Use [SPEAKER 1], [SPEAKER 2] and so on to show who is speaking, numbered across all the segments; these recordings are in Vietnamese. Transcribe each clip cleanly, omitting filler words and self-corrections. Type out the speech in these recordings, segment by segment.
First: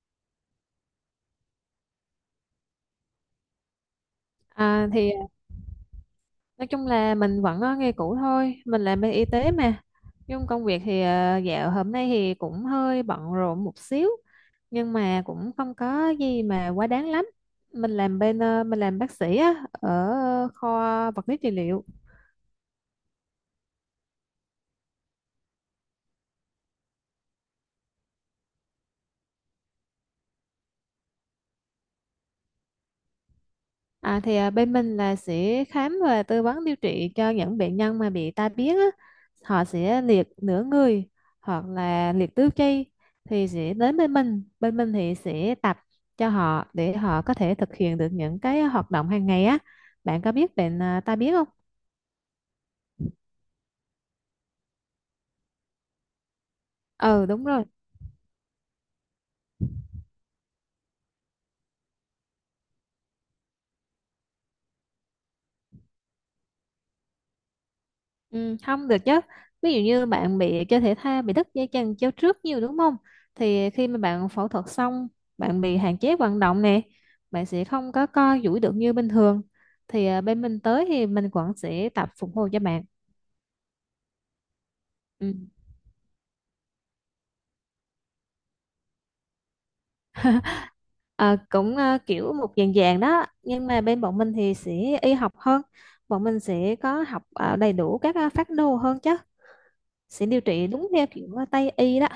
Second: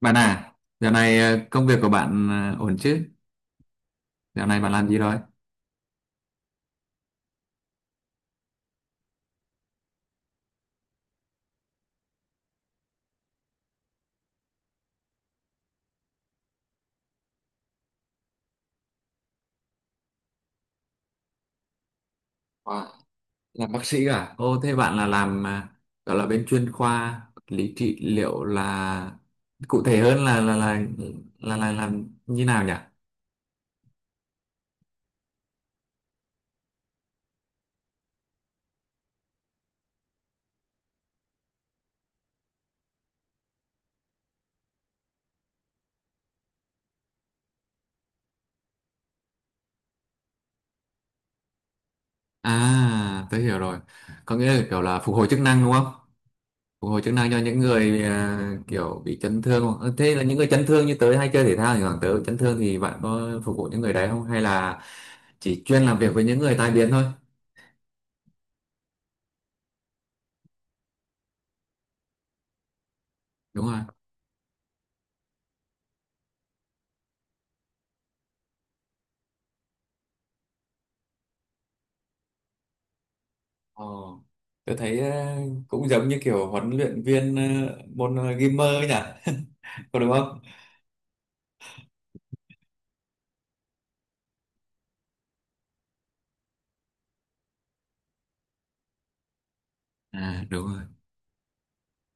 [SPEAKER 1] Bạn à, dạo này công việc của bạn ổn chứ? Dạo này bạn làm
[SPEAKER 2] À,
[SPEAKER 1] gì
[SPEAKER 2] thì
[SPEAKER 1] rồi?
[SPEAKER 2] nói chung là mình vẫn ở nghề cũ thôi, mình làm bên y tế mà. Nhưng công việc thì dạo hôm nay thì cũng hơi bận rộn một xíu, nhưng mà cũng không có gì mà quá đáng lắm. Mình làm bên mình làm bác sĩ á, ở kho vật lý trị liệu.
[SPEAKER 1] Wow, làm bác sĩ à? Ô, thế bạn là làm gọi là bên chuyên khoa lý trị liệu là cụ thể hơn là làm như nào nhỉ?
[SPEAKER 2] À, thì bên mình là sẽ khám và tư vấn điều trị cho những bệnh nhân mà bị tai biến á. Họ sẽ liệt nửa người hoặc là liệt tứ chi thì sẽ đến bên mình. Bên mình thì sẽ tập cho họ để họ có thể thực hiện được những cái hoạt động hàng ngày á. Bạn có biết bệnh tai biến không?
[SPEAKER 1] À, tôi hiểu rồi. Có nghĩa là kiểu là phục hồi chức năng đúng không? Phục hồi chức
[SPEAKER 2] Ừ,
[SPEAKER 1] năng cho
[SPEAKER 2] đúng
[SPEAKER 1] những
[SPEAKER 2] rồi.
[SPEAKER 1] người kiểu bị chấn thương. Ờ, Thế là những người chấn thương như tớ hay chơi thể thao, thì khoảng tớ bị chấn thương thì bạn có phục vụ những người đấy không? Hay là chỉ chuyên làm việc với những người tai biến thôi?
[SPEAKER 2] Ừ, không được chứ, ví dụ như bạn bị chơi thể thao bị đứt dây chằng chéo trước nhiều đúng không,
[SPEAKER 1] Đúng
[SPEAKER 2] thì
[SPEAKER 1] rồi.
[SPEAKER 2] khi mà bạn phẫu thuật xong, bạn bị hạn chế vận động nè, bạn sẽ không có co duỗi được như bình thường, thì bên mình tới thì mình vẫn sẽ tập phục hồi cho bạn.
[SPEAKER 1] Ờ, tôi thấy
[SPEAKER 2] Ừ.
[SPEAKER 1] cũng giống như kiểu huấn luyện viên môn gamer ấy nhỉ, có đúng không?
[SPEAKER 2] À, cũng kiểu một dạng dạng đó, nhưng mà bên bọn mình thì sẽ y học hơn, bọn mình sẽ có học đầy đủ các phác đồ hơn chứ, sẽ điều
[SPEAKER 1] À, đúng
[SPEAKER 2] trị
[SPEAKER 1] rồi.
[SPEAKER 2] đúng theo kiểu Tây y đó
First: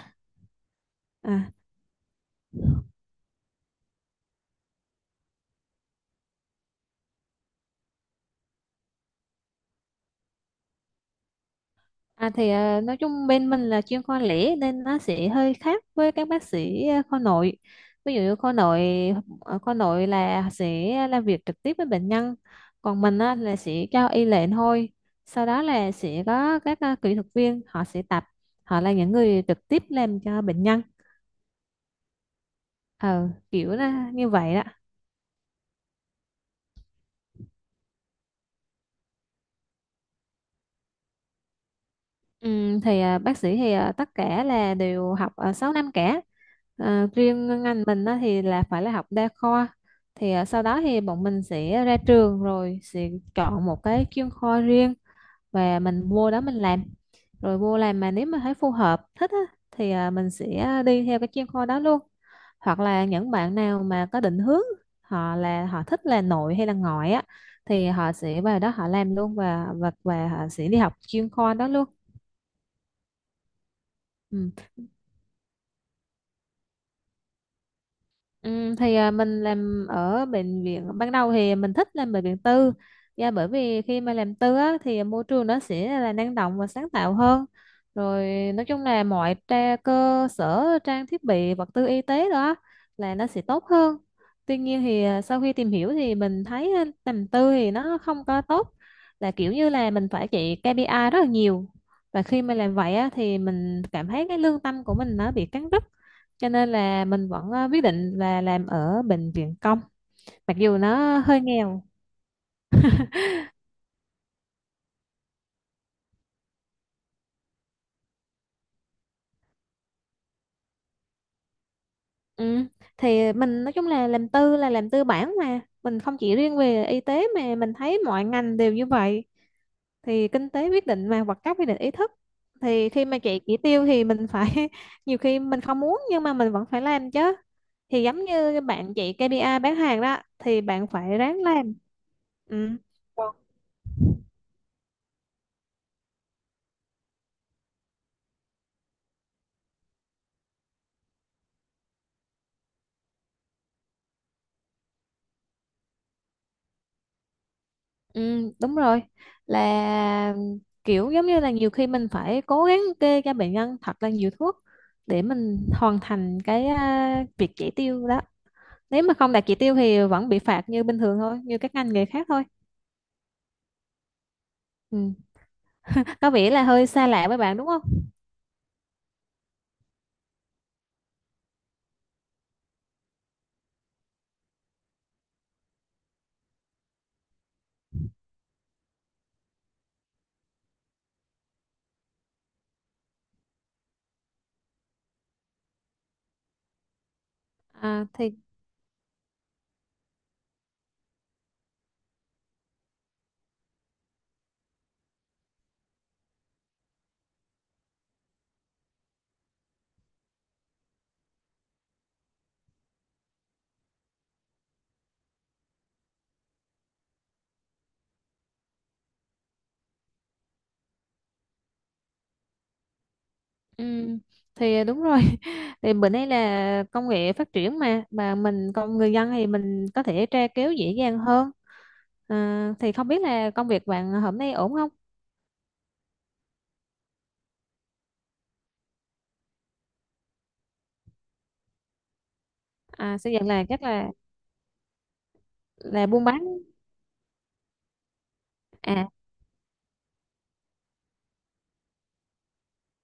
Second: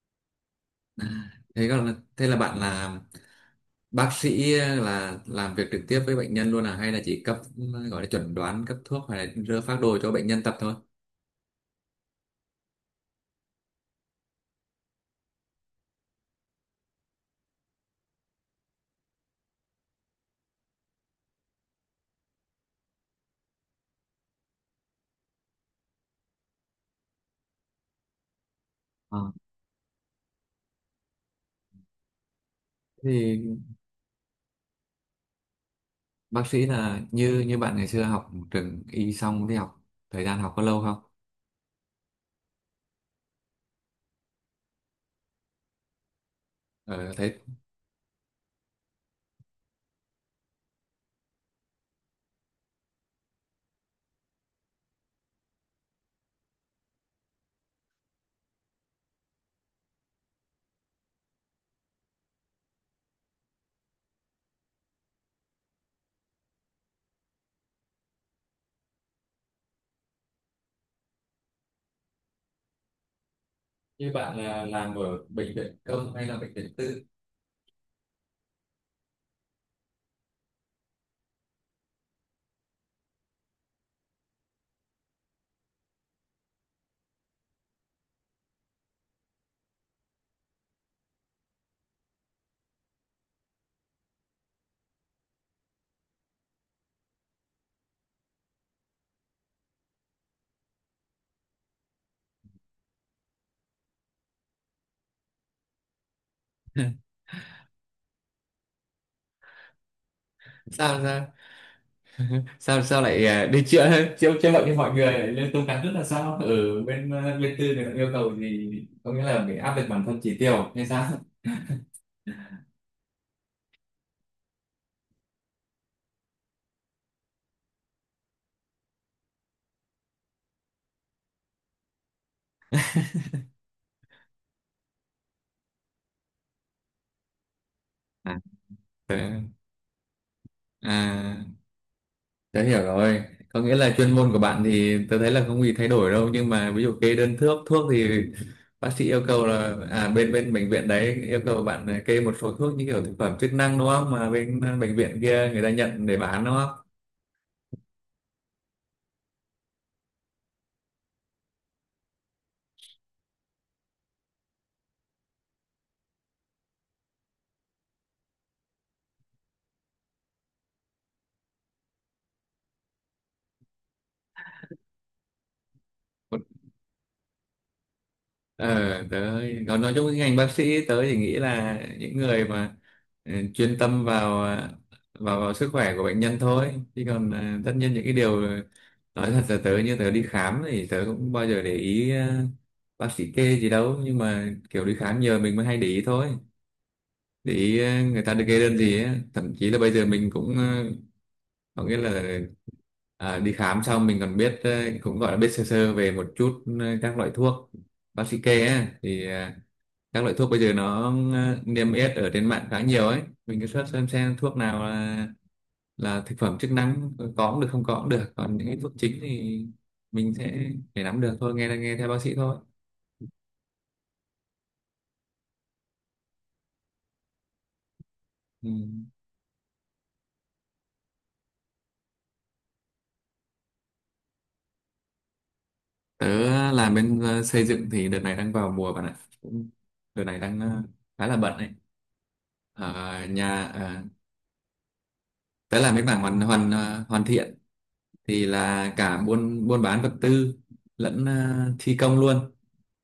[SPEAKER 2] à.
[SPEAKER 1] Thế còn, thế là bạn là bác sĩ là làm việc trực tiếp với bệnh nhân luôn à, hay là chỉ cấp, gọi là chuẩn đoán cấp thuốc, hay là đưa phác đồ cho bệnh nhân tập thôi?
[SPEAKER 2] À, thì nói chung bên mình là chuyên khoa lẻ nên nó sẽ hơi khác với các bác sĩ khoa nội. Ví dụ như khoa nội, ở khoa nội là sẽ làm việc trực tiếp với bệnh nhân, còn mình á, là sẽ cho y lệnh thôi. Sau đó là sẽ có các kỹ thuật viên họ sẽ tập, họ là những
[SPEAKER 1] Ờ,
[SPEAKER 2] người trực tiếp làm cho bệnh nhân. Ờ,
[SPEAKER 1] thì
[SPEAKER 2] kiểu là như vậy đó.
[SPEAKER 1] bác sĩ là như như bạn ngày xưa học trường y xong thì học, thời gian học có lâu không?
[SPEAKER 2] Ừ, thì bác sĩ thì tất cả là đều học 6 năm cả,
[SPEAKER 1] Ờ, Thấy
[SPEAKER 2] riêng ngành mình á, thì là phải là học đa khoa, thì sau đó thì bọn mình sẽ ra trường rồi sẽ chọn một cái chuyên khoa riêng và mình vô đó mình làm, rồi vô làm mà nếu mà thấy phù hợp thích á, thì mình sẽ đi theo cái chuyên khoa đó luôn, hoặc là những bạn nào mà có định hướng, họ là họ thích là nội hay là ngoại á, thì họ sẽ vào đó họ làm luôn và họ sẽ đi học chuyên khoa đó luôn.
[SPEAKER 1] như bạn
[SPEAKER 2] Ừ.
[SPEAKER 1] là làm ở bệnh viện công hay là bệnh viện tư?
[SPEAKER 2] Ừ, thì mình làm ở bệnh viện, ban đầu thì mình thích làm bệnh viện tư, dạ bởi vì khi mà làm tư á, thì môi trường nó sẽ là năng động và sáng tạo hơn, rồi nói chung là mọi tra, cơ sở trang thiết bị vật tư y tế đó là nó sẽ tốt hơn. Tuy nhiên thì sau khi tìm hiểu thì mình thấy làm tư thì nó không có tốt, là kiểu như là mình phải chạy KPI rất là nhiều, và khi mà làm vậy á, thì mình cảm thấy cái lương tâm của mình nó bị cắn rứt, cho nên là mình vẫn quyết định là làm ở bệnh viện công, mặc dù
[SPEAKER 1] Sao
[SPEAKER 2] nó
[SPEAKER 1] sao
[SPEAKER 2] hơi nghèo.
[SPEAKER 1] sao sao lại đi chữa chữa chữa bệnh cho mọi người lại lên tố cán, rất là sao ở bên tư thì ta yêu cầu gì, có nghĩa là phải áp lực bản thân chỉ tiêu hay sao?
[SPEAKER 2] Ừ. Thì mình nói chung là làm tư bản mà, mình không chỉ riêng về y tế mà mình thấy mọi ngành đều như vậy, thì kinh tế quyết định mà, hoặc các quyết định ý thức, thì khi mà chạy chỉ tiêu thì mình phải nhiều khi mình không muốn nhưng mà mình vẫn phải làm chứ, thì giống
[SPEAKER 1] à,
[SPEAKER 2] như bạn chạy KPI bán hàng đó thì bạn phải ráng
[SPEAKER 1] à
[SPEAKER 2] làm. Ừ.
[SPEAKER 1] tớ hiểu rồi. Có nghĩa là chuyên môn của bạn thì tớ thấy là không gì thay đổi đâu, nhưng mà ví dụ kê đơn thuốc thuốc thì bác sĩ yêu cầu là bên bên bệnh viện đấy yêu cầu bạn kê một số thuốc như kiểu thực phẩm chức năng đúng không, mà bên bệnh viện kia người ta nhận để bán đúng không?
[SPEAKER 2] Ừ, đúng rồi, là kiểu giống như là nhiều khi mình phải cố gắng kê cho bệnh nhân thật là nhiều thuốc để mình hoàn thành cái việc chỉ tiêu đó, nếu mà không đạt chỉ tiêu thì vẫn bị phạt như bình thường thôi như các ngành nghề khác thôi. Ừ. Có vẻ là hơi xa lạ với bạn đúng không?
[SPEAKER 1] Ờ tớ còn, nói chung cái ngành bác sĩ tớ thì nghĩ là những người mà chuyên tâm vào vào vào sức khỏe của bệnh nhân thôi, chứ còn tất nhiên những cái điều, nói thật là tớ, như tớ đi khám thì tớ cũng bao giờ để ý bác sĩ kê gì đâu, nhưng mà kiểu đi khám nhờ mình mới hay để ý thôi, để ý
[SPEAKER 2] À,
[SPEAKER 1] người ta
[SPEAKER 2] thì
[SPEAKER 1] được kê đơn gì á, thậm chí là bây giờ mình cũng có nghĩa là đi khám xong mình còn biết cũng gọi là biết sơ sơ về một chút các loại thuốc bác sĩ kê ấy, thì các loại thuốc bây giờ nó niêm yết ở trên mạng khá nhiều ấy, mình cứ search xem thuốc nào là thực phẩm chức năng, có cũng được không có cũng được, còn những cái thuốc chính thì mình sẽ để nắm được thôi, nghe nghe theo bác sĩ thôi.
[SPEAKER 2] Ừ, thì đúng rồi. Thì bữa nay là công nghệ phát triển mà,
[SPEAKER 1] Ừ.
[SPEAKER 2] mình con người dân thì mình có thể tra cứu dễ dàng hơn. À, thì không biết là công việc bạn hôm nay ổn không?
[SPEAKER 1] Tớ làm bên xây dựng thì đợt này đang vào mùa bạn ạ. Cũng- Đợt này đang khá là bận ấy,
[SPEAKER 2] À,
[SPEAKER 1] ở
[SPEAKER 2] xây dựng
[SPEAKER 1] nhà
[SPEAKER 2] là chắc
[SPEAKER 1] đó làm mấy
[SPEAKER 2] là
[SPEAKER 1] mảng
[SPEAKER 2] buôn
[SPEAKER 1] hoàn
[SPEAKER 2] bán
[SPEAKER 1] hoàn à, hoàn thiện, thì là
[SPEAKER 2] à.
[SPEAKER 1] cả buôn buôn bán vật tư lẫn thi công luôn,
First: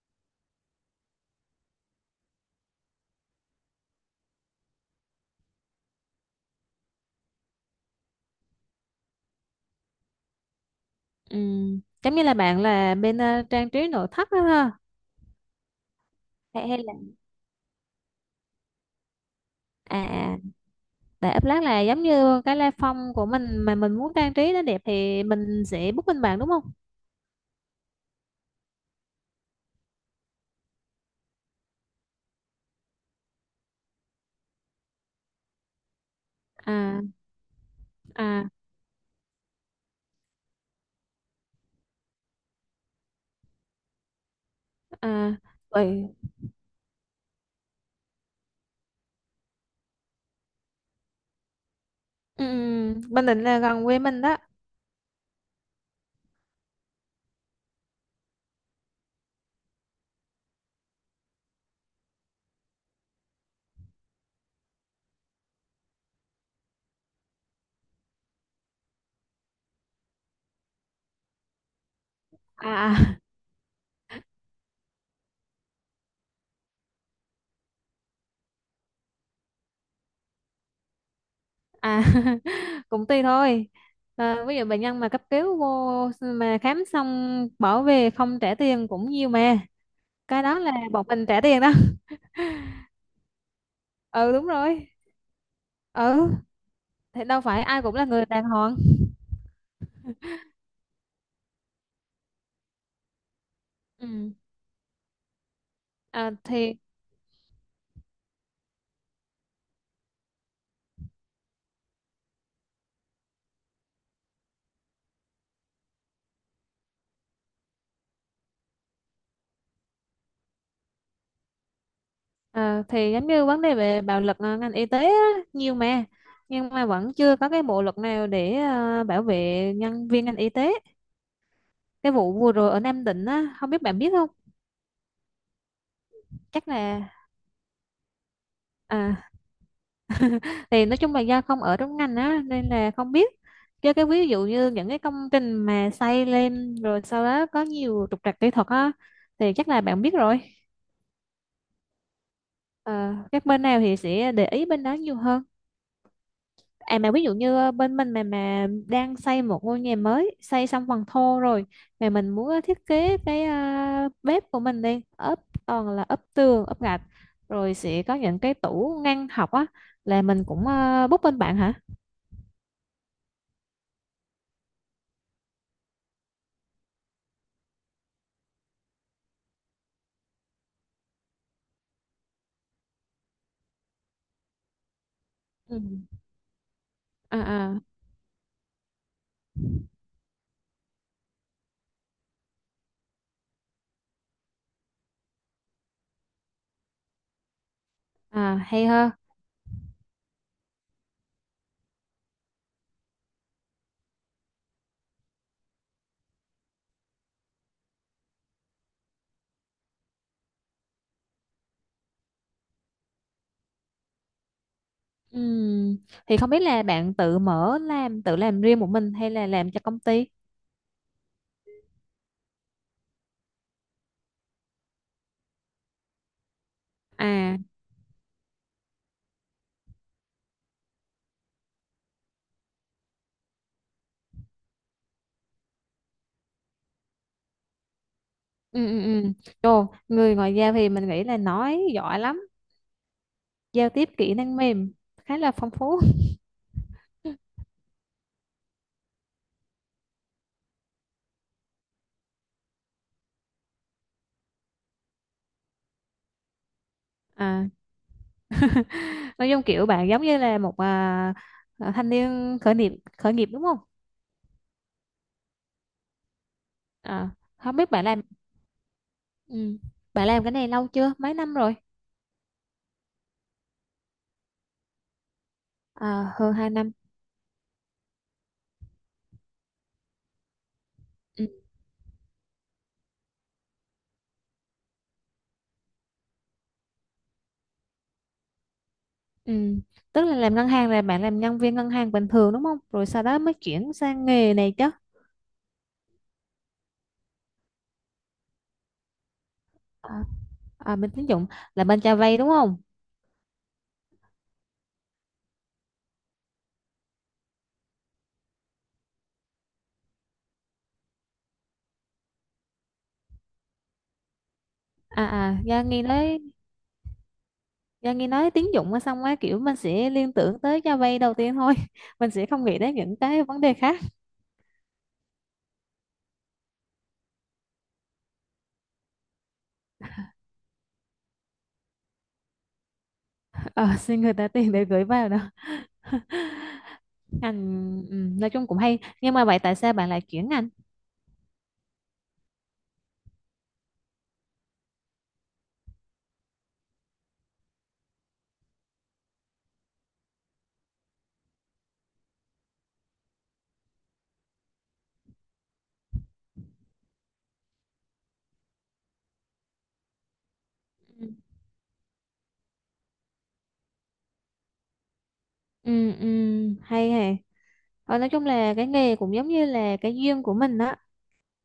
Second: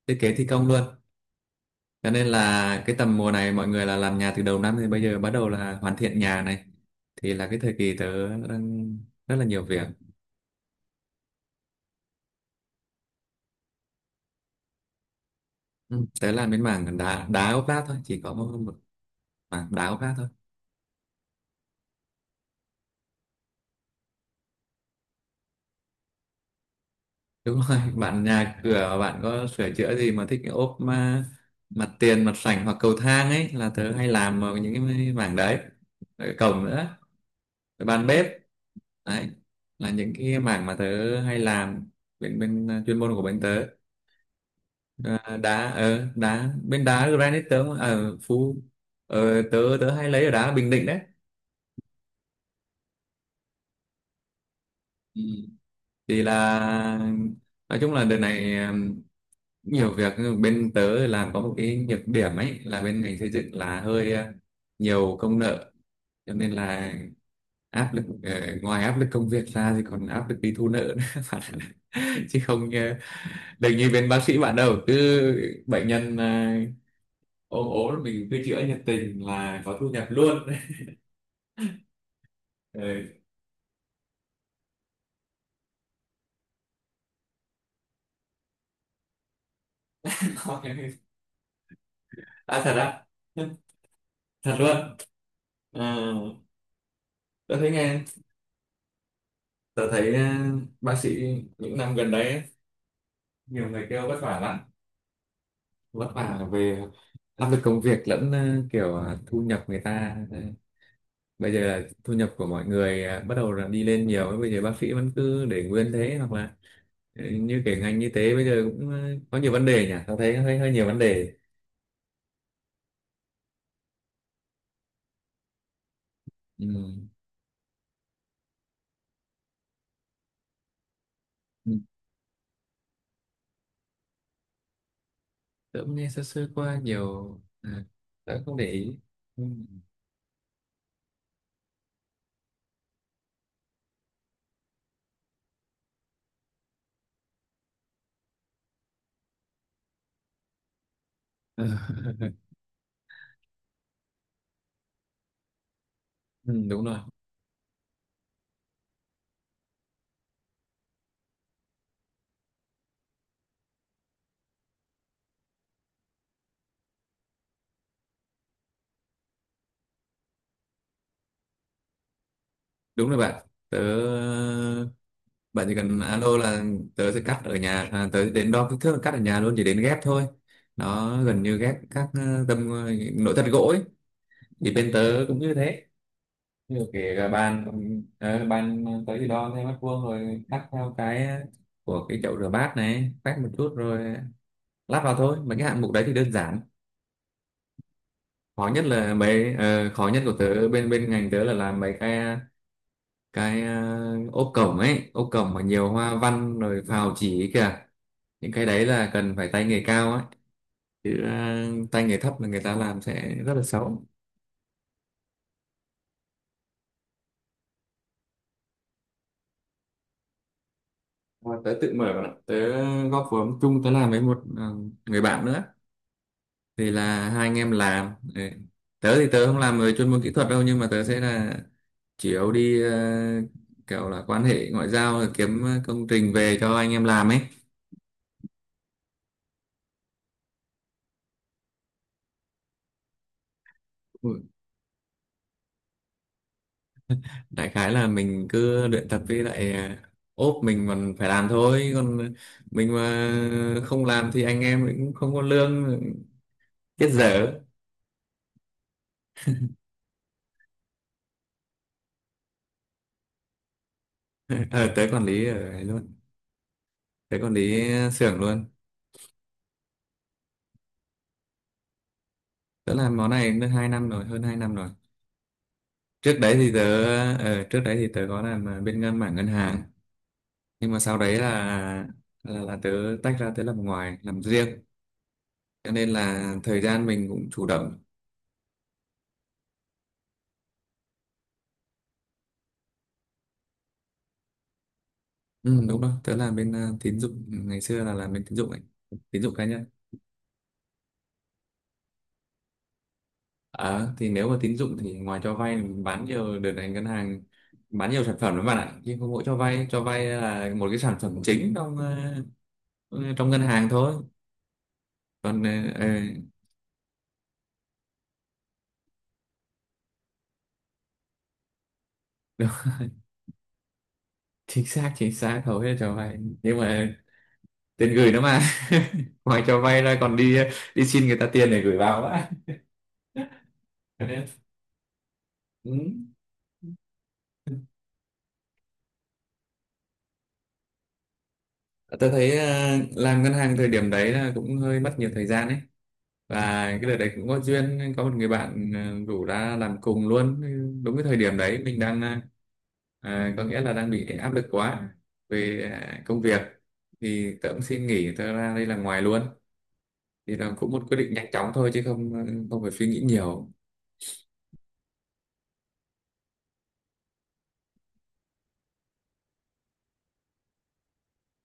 [SPEAKER 1] thiết kế thi công luôn. Cho nên là cái tầm mùa này mọi người là làm nhà từ đầu năm thì bây giờ bắt đầu là hoàn thiện nhà này, thì là cái thời kỳ tớ đang rất là nhiều việc.
[SPEAKER 2] Ừm, giống như là bạn là bên trang trí nội thất đó ha?
[SPEAKER 1] Ừ, tớ làm bên
[SPEAKER 2] Hay, hay là
[SPEAKER 1] mảng đá đá ốp lát thôi, chỉ có một mảng đá ốp
[SPEAKER 2] à
[SPEAKER 1] lát thôi.
[SPEAKER 2] à, tại ấp lát là giống như cái la phong của mình mà mình muốn trang trí nó đẹp thì mình sẽ book bên bạn đúng không?
[SPEAKER 1] Đúng rồi, bạn nhà cửa bạn có sửa chữa gì mà thích cái ốp mà mặt tiền, mặt sảnh hoặc cầu thang ấy, là tớ hay làm ở những cái mảng đấy. Ở cổng nữa,
[SPEAKER 2] à
[SPEAKER 1] rồi bàn bếp,
[SPEAKER 2] à
[SPEAKER 1] đấy là những cái mảng mà tớ hay làm bên bên à, chuyên môn của bên tớ.
[SPEAKER 2] à
[SPEAKER 1] À,
[SPEAKER 2] vậy.
[SPEAKER 1] đá bên đá granite tớ ở phú. Ờ, tớ tớ hay lấy ở đá Bình Định đấy.
[SPEAKER 2] Ừ, ừ, Bình Định là gần quê mình đó.
[SPEAKER 1] Ừ. Thì là nói chung là đợt này nhiều việc, bên tớ làm có một cái nhược điểm ấy là bên ngành xây dựng là hơi nhiều công nợ, cho nên là áp lực ngoài áp lực công việc ra thì còn áp lực đi thu nợ nữa bạn ạ. Chứ không
[SPEAKER 2] à à
[SPEAKER 1] đừng như bên bác sĩ bạn đâu, cứ bệnh nhân ốm ốm là mình cứ chữa nhiệt tình là có thu nhập luôn
[SPEAKER 2] À, cũng
[SPEAKER 1] ừ.
[SPEAKER 2] tùy thôi. Ờ, ví dụ bệnh nhân mà cấp cứu vô mà khám xong bỏ về không trả tiền cũng nhiều mà, cái đó là bọn mình trả tiền đó.
[SPEAKER 1] À, thật á?
[SPEAKER 2] Ừ, đúng
[SPEAKER 1] Thật
[SPEAKER 2] rồi.
[SPEAKER 1] luôn. Ờ,
[SPEAKER 2] Ừ, thế đâu
[SPEAKER 1] tớ
[SPEAKER 2] phải
[SPEAKER 1] thấy
[SPEAKER 2] ai cũng
[SPEAKER 1] nghe
[SPEAKER 2] là người đàng hoàng.
[SPEAKER 1] Tớ thấy bác sĩ những năm gần đấy ấy, nhiều người kêu vất
[SPEAKER 2] Ừ.
[SPEAKER 1] vả lắm, vất
[SPEAKER 2] à,
[SPEAKER 1] vả
[SPEAKER 2] thì
[SPEAKER 1] về áp lực công việc lẫn kiểu thu nhập người ta. Đấy. Bây giờ là thu nhập của mọi người bắt đầu là đi lên nhiều, bây giờ bác sĩ vẫn cứ để nguyên thế, hoặc là như cái ngành y tế bây giờ cũng có nhiều vấn đề nhỉ, tớ thấy hơi hơi nhiều vấn đề.
[SPEAKER 2] À, thì giống như vấn đề về bạo lực ngành y tế á, nhiều mà,
[SPEAKER 1] Ừ.
[SPEAKER 2] nhưng mà vẫn chưa có cái bộ luật nào để bảo vệ nhân viên ngành y tế.
[SPEAKER 1] Ừ.
[SPEAKER 2] Cái vụ vừa rồi ở Nam Định á, không biết bạn biết không?
[SPEAKER 1] Tớ cũng nghe sơ sơ
[SPEAKER 2] Chắc
[SPEAKER 1] qua
[SPEAKER 2] là
[SPEAKER 1] nhiều, à, tớ không để ý.
[SPEAKER 2] à,
[SPEAKER 1] Ừ.
[SPEAKER 2] thì nói chung là do không ở trong ngành á nên là không biết, chứ cái ví dụ như những cái công trình mà xây lên rồi sau đó có nhiều trục trặc kỹ thuật á, thì chắc là bạn biết rồi. Ờ, các bên nào thì sẽ để ý bên đó nhiều hơn.
[SPEAKER 1] Ừ,
[SPEAKER 2] À mà ví dụ như bên mình mà đang xây một ngôi nhà mới, xây xong phần thô rồi, mà mình muốn thiết kế cái bếp của mình đi, ốp toàn là ốp tường, ốp gạch, rồi sẽ có những cái tủ ngăn học á, là mình cũng book bên bạn hả?
[SPEAKER 1] đúng rồi bạn. Bạn chỉ cần alo là tớ sẽ cắt ở nhà, à, tớ đến đo kích thước là cắt ở nhà luôn, chỉ đến ghép thôi, nó gần như ghép các tấm nội thất gỗ ấy, thì bên tớ cũng như
[SPEAKER 2] Ừ.
[SPEAKER 1] thế, như kể cả
[SPEAKER 2] À
[SPEAKER 1] bàn
[SPEAKER 2] à
[SPEAKER 1] ờ, bàn tớ thì đo theo mét vuông rồi cắt theo cái của cái chậu rửa bát này, quét một chút rồi lắp vào thôi, mấy cái hạng mục đấy thì đơn giản. Khó nhất
[SPEAKER 2] Hay ha.
[SPEAKER 1] là mấy ờ, Khó nhất của tớ bên bên ngành tớ là làm mấy cái ốp cổng ấy, ốp cổng mà nhiều hoa văn rồi phào chỉ ấy kìa, những cái đấy là cần phải tay nghề cao ấy, chứ tay nghề thấp là người ta làm sẽ rất là xấu.
[SPEAKER 2] Ừm, Thì không biết là bạn tự mở làm tự làm riêng một mình hay là làm cho công ty?
[SPEAKER 1] Mà tớ tự mở bạn ạ. Tớ góp vốn chung, tớ làm với một người bạn nữa, thì là hai
[SPEAKER 2] À,
[SPEAKER 1] anh em làm đấy. Tớ thì tớ không làm về chuyên môn kỹ thuật đâu, nhưng mà tớ sẽ là chủ yếu đi kiểu là quan hệ ngoại giao kiếm công trình về cho anh em làm ấy.
[SPEAKER 2] ừ ừ ừ. Trời, người ngoại giao thì mình nghĩ là nói giỏi lắm, giao tiếp kỹ năng mềm khá là phong phú.
[SPEAKER 1] Đại khái là mình cứ luyện tập, với lại ốp mình còn phải làm thôi, còn mình mà không làm thì anh em cũng không có lương, chết dở
[SPEAKER 2] À, nói chung kiểu bạn giống như là một thanh niên khởi nghiệp, khởi nghiệp đúng không?
[SPEAKER 1] ờ, tới quản lý ở ấy luôn
[SPEAKER 2] À,
[SPEAKER 1] Tới quản
[SPEAKER 2] không
[SPEAKER 1] lý
[SPEAKER 2] biết bạn làm.
[SPEAKER 1] xưởng luôn.
[SPEAKER 2] Ừ. Bạn làm cái này lâu chưa? Mấy năm rồi?
[SPEAKER 1] Tớ làm món này được 2 năm rồi, hơn 2 năm rồi.
[SPEAKER 2] À,
[SPEAKER 1] trước
[SPEAKER 2] hơn
[SPEAKER 1] đấy
[SPEAKER 2] hai
[SPEAKER 1] thì tớ
[SPEAKER 2] năm.
[SPEAKER 1] Trước đấy thì tớ có làm bên mảng ngân hàng, nhưng mà sau đấy là
[SPEAKER 2] Ừ.
[SPEAKER 1] là, là tớ tách ra, tớ làm ngoài làm riêng, cho nên là thời gian mình cũng chủ động.
[SPEAKER 2] Ừ. Tức là làm ngân hàng là bạn làm nhân viên ngân hàng bình thường đúng không? Rồi sau đó mới chuyển sang nghề này chứ.
[SPEAKER 1] Ừ, đúng rồi, tớ làm bên tín dụng, ngày xưa là làm bên tín dụng ấy, tín dụng cá nhân.
[SPEAKER 2] À, bên tín dụng là bên cho vay đúng không?
[SPEAKER 1] Ờ, thì nếu mà tín dụng thì ngoài cho vay mình bán nhiều, đợt này ngân hàng bán nhiều sản phẩm lắm bạn ạ, nhưng không mỗi cho vay là một cái sản phẩm chính trong ngân hàng thôi.
[SPEAKER 2] À à,
[SPEAKER 1] Còn ờ,
[SPEAKER 2] do nghe nói tín dụng á, xong á kiểu mình sẽ liên tưởng tới cho vay đầu tiên thôi. Mình sẽ không
[SPEAKER 1] đúng,
[SPEAKER 2] nghĩ đến những cái vấn đề khác.
[SPEAKER 1] chính xác hầu hết cho vay, nhưng mà tiền gửi nó mà ngoài cho vay ra còn đi đi xin người ta tiền để gửi vào á.
[SPEAKER 2] Ờ, xin
[SPEAKER 1] Cho
[SPEAKER 2] người
[SPEAKER 1] nên,
[SPEAKER 2] ta tiền để gửi vào đâu.
[SPEAKER 1] Ừ.
[SPEAKER 2] Ngành ừ, nói chung cũng hay, nhưng mà vậy tại sao bạn lại chuyển ngành?
[SPEAKER 1] Tôi thấy làm ngân hàng thời điểm đấy là cũng hơi mất nhiều thời gian ấy, và cái đợt đấy cũng có duyên, có một người bạn rủ ra làm cùng luôn, đúng cái thời điểm đấy mình đang có nghĩa là đang bị áp lực quá về công việc, thì tớ cũng xin nghỉ tớ ra đây làm ngoài luôn, thì là cũng một quyết
[SPEAKER 2] ừ,
[SPEAKER 1] định nhanh chóng thôi, chứ không phải suy nghĩ nhiều.
[SPEAKER 2] ừ, ừ, Hay hay. Ờ, nói chung là cái nghề cũng giống như là cái duyên của mình đó.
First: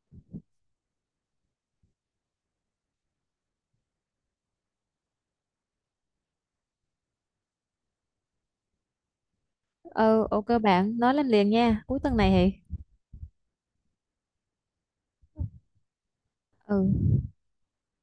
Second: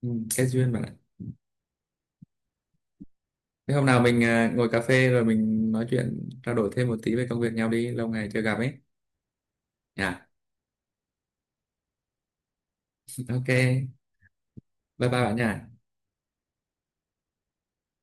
[SPEAKER 1] Ừ, cái duyên bạn ạ. Thế hôm nào mình ngồi cà phê rồi mình nói chuyện, trao đổi thêm một tí về công việc nhau, đi lâu ngày chưa gặp ấy
[SPEAKER 2] Ừ,
[SPEAKER 1] nhá.
[SPEAKER 2] ok bạn, nói lên liền nha, cuối tuần này thì
[SPEAKER 1] OK, bye bye bạn nhá.
[SPEAKER 2] ừ